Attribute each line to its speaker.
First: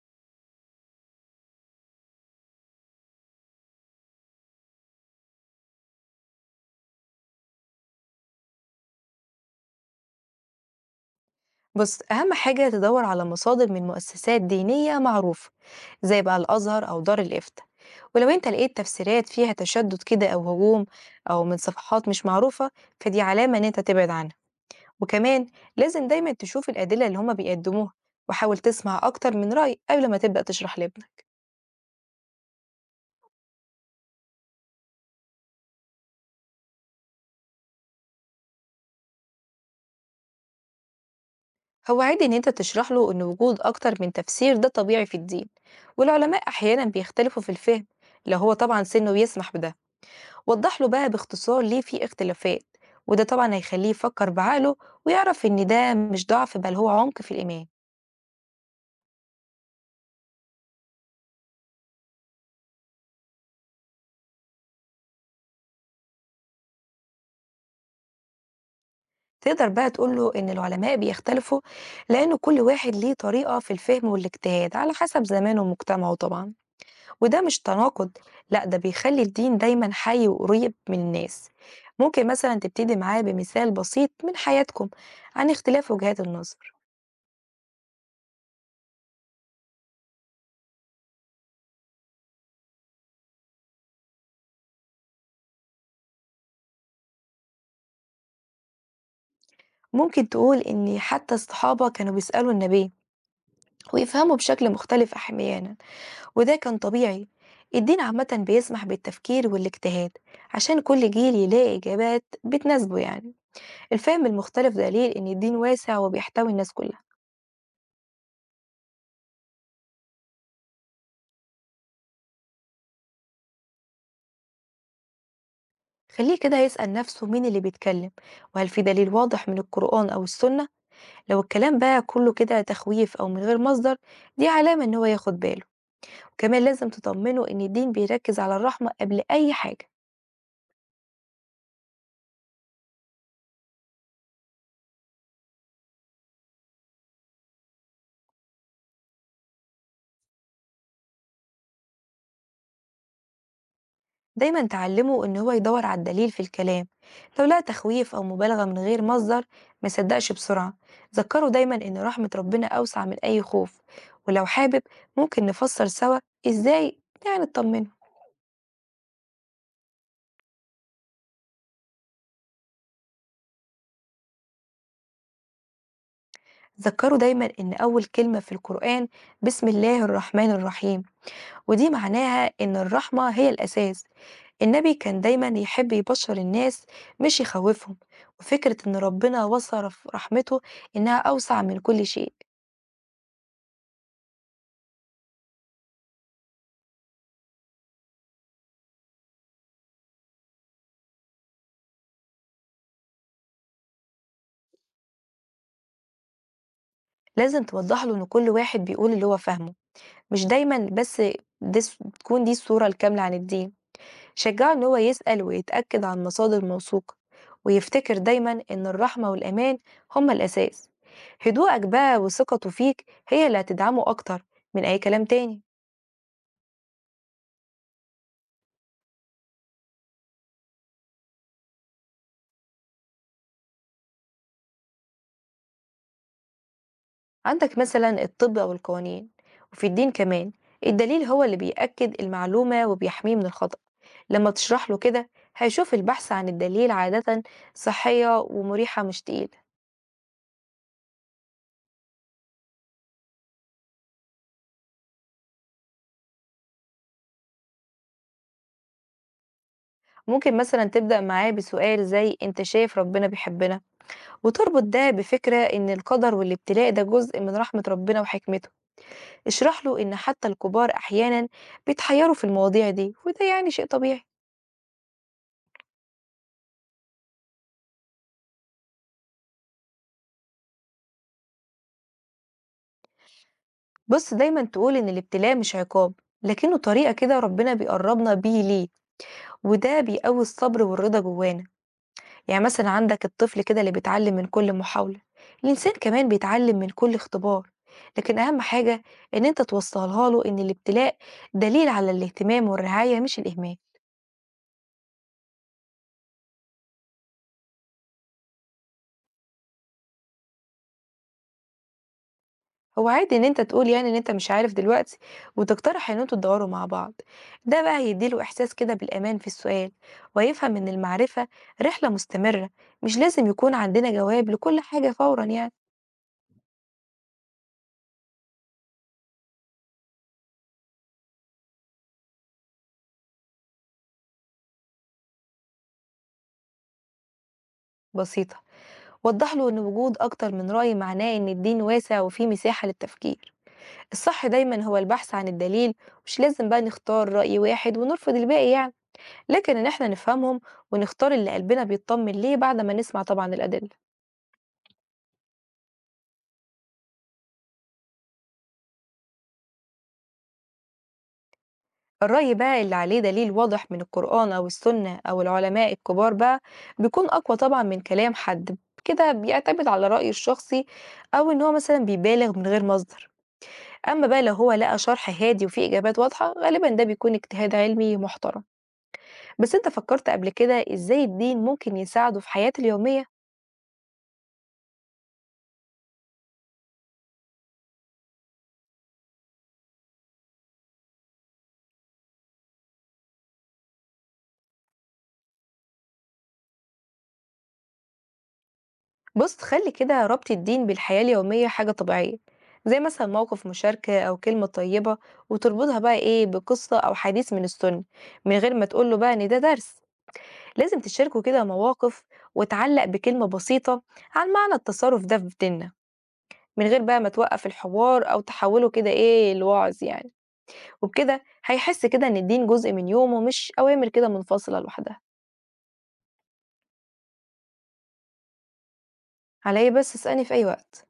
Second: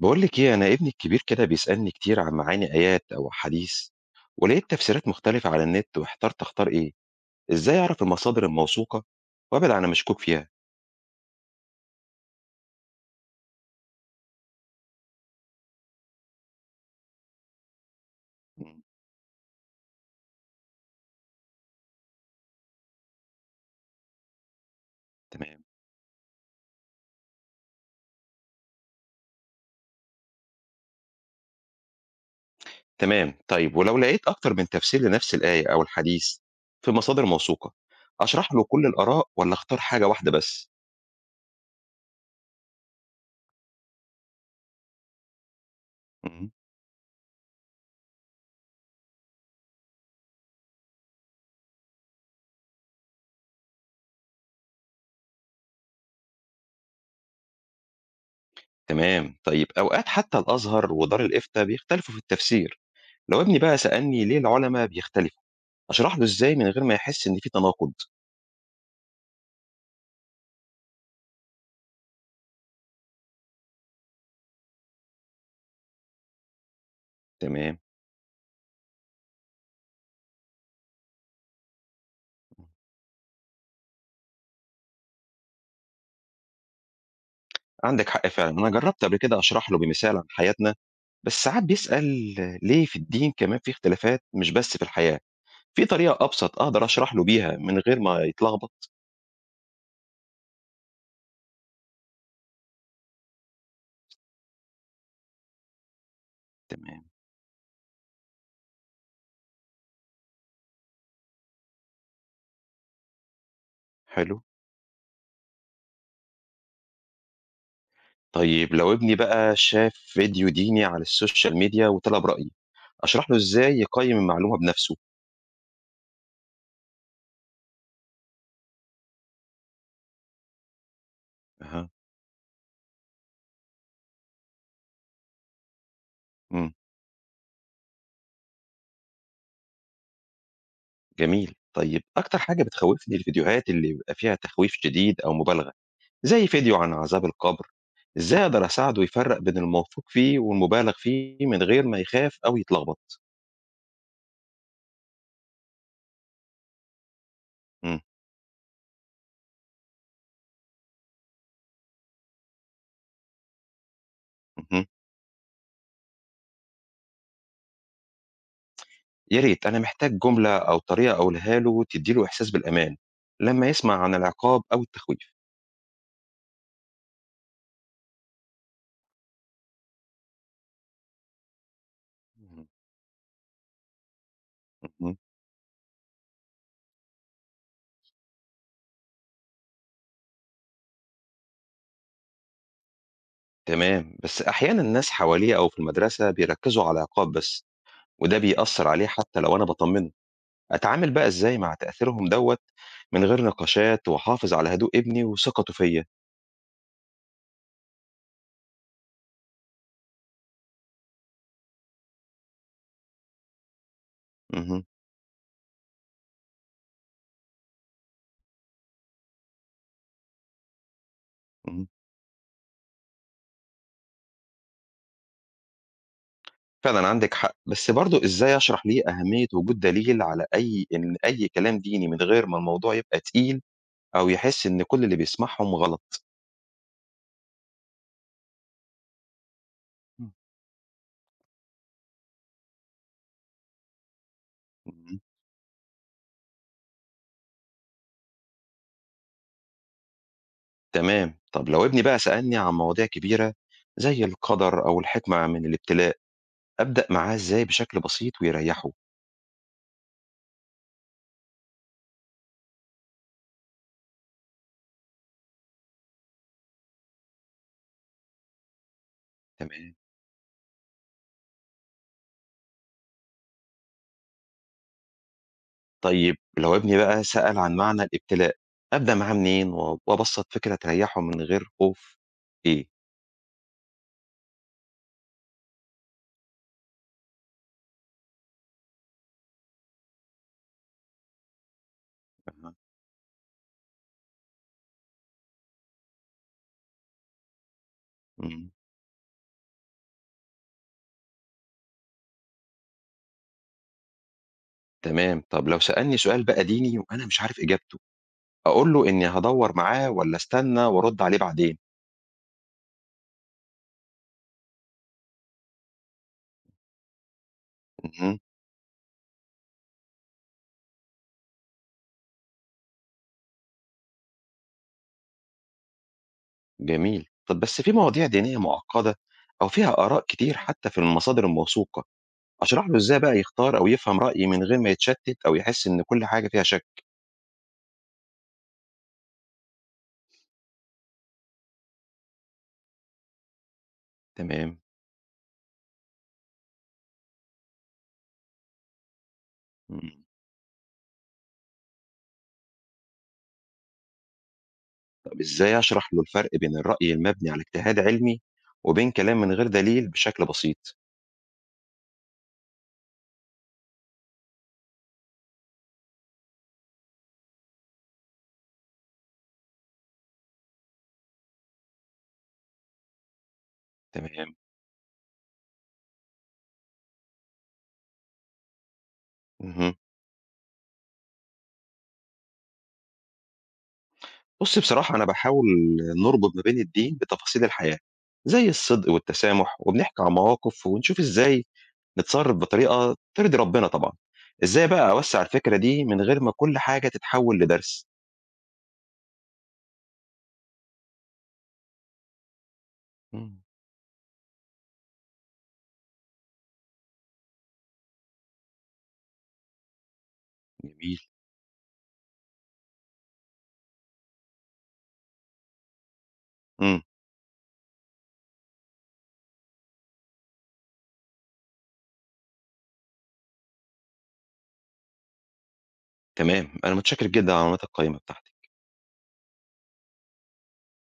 Speaker 1: بقول لك ايه، انا ابني الكبير كده بيسألني كتير عن معاني ايات او احاديث، ولقيت تفسيرات مختلفة على النت واحترت اختار ايه. ازاي اعرف المصادر الموثوقة وابعد عن مشكوك فيها؟
Speaker 2: بص، أهم حاجة تدور على مصادر من مؤسسات دينية معروفة، زي بقى الأزهر أو دار الإفتاء. ولو أنت لقيت
Speaker 1: مم،
Speaker 2: تفسيرات فيها تشدد كده أو هجوم، أو من صفحات مش معروفة، فدي علامة إن أنت تبعد عنها. وكمان
Speaker 1: تمام.
Speaker 2: لازم دايما تشوف الأدلة اللي هما بيقدموها، وحاول تسمع أكتر من رأي قبل ما تبدأ تشرح لابنك.
Speaker 1: تمام، طيب ولو لقيت اكتر من تفسير لنفس الآية او الحديث في مصادر موثوقة، اشرح له كل الآراء ولا اختار حاجة واحدة بس؟
Speaker 2: هو عادي إن أنت تشرح له إن وجود أكتر من تفسير ده طبيعي في الدين، والعلماء
Speaker 1: مم،
Speaker 2: أحيانا بيختلفوا في الفهم. لو هو طبعا سنه بيسمح بده، وضح له بقى باختصار ليه في اختلافات، وده طبعا هيخليه يفكر بعقله، ويعرف ان ده مش ضعف بل هو عمق في الإيمان.
Speaker 1: تمام. طيب اوقات حتى الازهر ودار الافتاء بيختلفوا في التفسير، لو ابني بقى سألني ليه العلماء بيختلفوا، اشرح له ازاي من غير ما يحس ان في تناقض؟
Speaker 2: تقدر بقى تقول له ان العلماء بيختلفوا لان كل واحد ليه طريقة في الفهم والاجتهاد على حسب زمانه ومجتمعه طبعا، وده مش
Speaker 1: تمام.
Speaker 2: تناقض. لا، ده بيخلي الدين دايما حي وقريب من الناس. ممكن مثلا تبتدي معاه بمثال بسيط من حياتكم عن اختلاف وجهات النظر.
Speaker 1: عندِك حق فعلًا، أنا جرّبت قبل كده أشرح له بمثال عن حياتنا، بس ساعات بيسأل: ليه في الدين كمان في اختلافات مش بس في الحياة؟ في طريقة أبسط أقدر أشرح له بيها من غير ما يتلخبط؟
Speaker 2: ممكن تقول ان حتى الصحابة كانوا بيسألوا النبي ويفهموا بشكل مختلف أحيانا، وده كان
Speaker 1: تمام.
Speaker 2: طبيعي. الدين عامة بيسمح بالتفكير والاجتهاد، عشان كل جيل يلاقي إجابات بتناسبه يعني. الفهم
Speaker 1: حلو.
Speaker 2: المختلف دليل إن الدين واسع وبيحتوي الناس كلها.
Speaker 1: طيب لو ابني بقى شاف فيديو ديني على السوشيال ميديا وطلب رأيي، أشرح له إزاي يقيّم المعلومة بنفسه؟
Speaker 2: خليه كده يسأل نفسه مين اللي بيتكلم، وهل في دليل واضح من القرآن أو السنة. لو الكلام
Speaker 1: أها.
Speaker 2: بقى كله كده تخويف أو من غير مصدر، دي علامة إن هو ياخد باله. وكمان
Speaker 1: إمم.
Speaker 2: لازم تطمنه إن الدين بيركز على الرحمة قبل أي حاجة.
Speaker 1: جميل. طيب أكتر حاجة بتخوّفني الفيديوهات اللي بيبقى فيها تخويف شديد أو مبالغة، زي فيديو عن عذاب القبر. إزاي أقدر أساعده يفرّق بين الموثوق فيه والمُبالغ فيه من غير ما يخاف أو يتلخبط؟
Speaker 2: دايما تعلمه إن هو يدور على الدليل في الكلام. لو لقى
Speaker 1: إمم.
Speaker 2: تخويف أو مبالغة من غير مصدر، ما يصدقش بسرعة. ذكره دايما إن رحمة ربنا أوسع من أي خوف. ولو حابب،
Speaker 1: اهم.
Speaker 2: ممكن نفسر سوا إزاي يعني تطمنه.
Speaker 1: يا ريت، أنا محتاج جملة أو طريقة أقولها له تدّي له إحساس بالأمان لمّا يسمع عن العقاب أو التخويف.
Speaker 2: ذكره دايما إن أول كلمة في القرآن بسم الله الرحمن الرحيم، ودي معناها
Speaker 1: إمم.
Speaker 2: إن الرحمة هي الأساس. النبي
Speaker 1: اهم.
Speaker 2: كان دايما يحب يبشر الناس، مش يخوفهم. وفكرة إن ربنا وصف رحمته إنها أوسع من كل شيء.
Speaker 1: تمام، بس أحيانًا الناس حواليه أو في المدرسة بيركّزوا على العقاب بس، وده بيأثّر عليه حتى لو أنا باطمّنه. أتعامل بقى إزاي مع تأثيرهم دوّة من غير نقاشات وأحافظ على هدوء ابني وثقته فيّا؟
Speaker 2: لازم توضّح له إن كل واحد بيقول اللي هو فاهمه، مش دايمًا بس دس تكون دي الصورة الكاملة عن الدين. شجّعه
Speaker 1: اهم.
Speaker 2: إن هو يسأل ويتأكد عن مصادر موثوقة، ويفتكر دايمًا إن الرحمة والأمان هُما الأساس. هدوءك
Speaker 1: اهم.
Speaker 2: بقى وثقته فيك هي اللي هتدعمه أكتر من أي كلام تاني.
Speaker 1: فعلًا عندِك حق، بس برضه إزاي أشرح ليه أهمية وجود دليل على أي إن أي كلام ديني من غير ما الموضوع يبقى تقيل أو يحس إن كل اللي بيسمعهم غلط؟
Speaker 2: عندك مثلًا الطب أو القوانين، وفي الدين
Speaker 1: إمم.
Speaker 2: كمان، الدليل هو اللي بيأكد المعلومة وبيحميه من الخطأ. لمّا تشرح له
Speaker 1: اهم.
Speaker 2: كده، هيشوف البحث عن الدليل عادةً صحية ومريحة، مش تقيلة.
Speaker 1: تمام، طب لو ابني بقى سألني عن مواضيع كبيرة زي القدر أو الحكمة من الابتلاء، أبدأ معاه إزاي بشكل بسيط ويريحه؟
Speaker 2: ممكن مثلا تبدأ معاه بسؤال زي أنت شايف ربنا بيحبنا، وتربط ده بفكرة إن القدر والابتلاء ده جزء من رحمة ربنا وحكمته. اشرح
Speaker 1: تمام.
Speaker 2: له إن حتى الكبار أحيانا بيتحيروا في المواضيع دي، وده يعني شيء طبيعي.
Speaker 1: طيب لو ابني بقى سأل عن معنى الابتلاء، أبدأ معاه منين و وأبسط فكرة تريحه من غير خوف إيه؟
Speaker 2: بص، دايما تقول إن الابتلاء مش عقاب، لكنه طريقة كده ربنا بيقربنا بيه ليه، وده بيقوي الصبر والرضا جوانا. يعني
Speaker 1: أها.
Speaker 2: مثلا عندك الطفل كده اللي بيتعلم من كل محاولة، الإنسان كمان بيتعلم من كل اختبار. لكن أهم
Speaker 1: إمم.
Speaker 2: حاجة إن أنت توصلها له إن الابتلاء دليل على الاهتمام والرعاية، مش الإهمال.
Speaker 1: تمام، طب لو سألني سؤال بقى ديني وأنا مش عارف إجابته، أقول له إني هادوّر معاه والّا أستنى وأرُد عليه بعدين؟
Speaker 2: هو عادي إن أنت تقول يعني إن أنت مش عارف دلوقتي، وتقترح إن أنتوا تدوروا مع بعض. ده بقى
Speaker 1: اهم.
Speaker 2: هيديله إحساس كده بالأمان في السؤال، ويفهم إن المعرفة رحلة مستمرة. مش لازم يكون عندنا جواب لكل حاجة فورا يعني.
Speaker 1: جميل. طَب بس في مواضيع دينية معقّدة أو فيها آراء كتير حتى في المصادر الموثوقة، أشرح له إزاي بقى يختار أو يفهم رأيي من غير ما يتشتّت أو يحس إن كل حاجة فيها شَك؟
Speaker 2: بسيطة، وضح له إن وجود أكتر من رأي معناه إن الدين واسع وفيه مساحة للتفكير. الصح
Speaker 1: تمام.
Speaker 2: دايما هو البحث عن الدليل. مش لازم بقى نختار رأي واحد ونرفض الباقي يعني، لكن ان احنا
Speaker 1: إمم.
Speaker 2: نفهمهم ونختار اللي قلبنا بيطمن ليه بعد ما نسمع طبعا الأدلة.
Speaker 1: طَب إزاي أشرح له الفرق بين الرأي المبني على اجتهاد علمي وبين كلام من غير دليل بشكل بسيط؟
Speaker 2: الرأي بقى اللي عليه دليل واضح من القرآن أو السنة أو العلماء الكبار بقى، بيكون أقوى طبعا من كلام حد كده بيعتمد على رأيه الشخصي، أو إن هو مثلا بيبالغ من غير مصدر. أما بقى لو
Speaker 1: تمام.
Speaker 2: هو لقى شرح هادي وفيه إجابات واضحة، غالبا ده بيكون اجتهاد علمي محترم. بس أنت
Speaker 1: اهم.
Speaker 2: فكرت قبل كده إزاي الدين ممكن يساعده في حياته اليومية؟
Speaker 1: بُصّ، بصراحة أنا باحاول نربط ما بين الدين بتفاصيل الحياة، زي الصدق والتسامح، وبنحكي عن مواقف ونشوف إزاي نتصرف بطريقة ترضي ربنا طبعًا. إزاي بقى أوسّع الفكرة دي من غير ما كل حاجة تتحول لدرس؟
Speaker 2: بص، خلي كده ربط الدين بالحياة اليومية حاجة طبيعية، زي مثلا
Speaker 1: إمم.
Speaker 2: موقف مشاركة أو كلمة طيبة، وتربطها بقى إيه بقصة أو حديث من السنة. من غير ما تقوله بقى إن ده درس لازم،
Speaker 1: جميل.
Speaker 2: تشاركوا كده مواقف وتعلق بكلمة بسيطة عن معنى التصرف ده في ديننا، من
Speaker 1: إمم.
Speaker 2: غير بقى ما توقف الحوار أو تحوله كده إيه لوعظ يعني. وبكده هيحس كده إن الدين جزء من يومه، مش أوامر كده منفصلة لوحدها.
Speaker 1: تمام. أنا متشكر جدًا على المعلومات القيّمة بتاعتك.
Speaker 2: عليا بس، اسألني في أي وقت.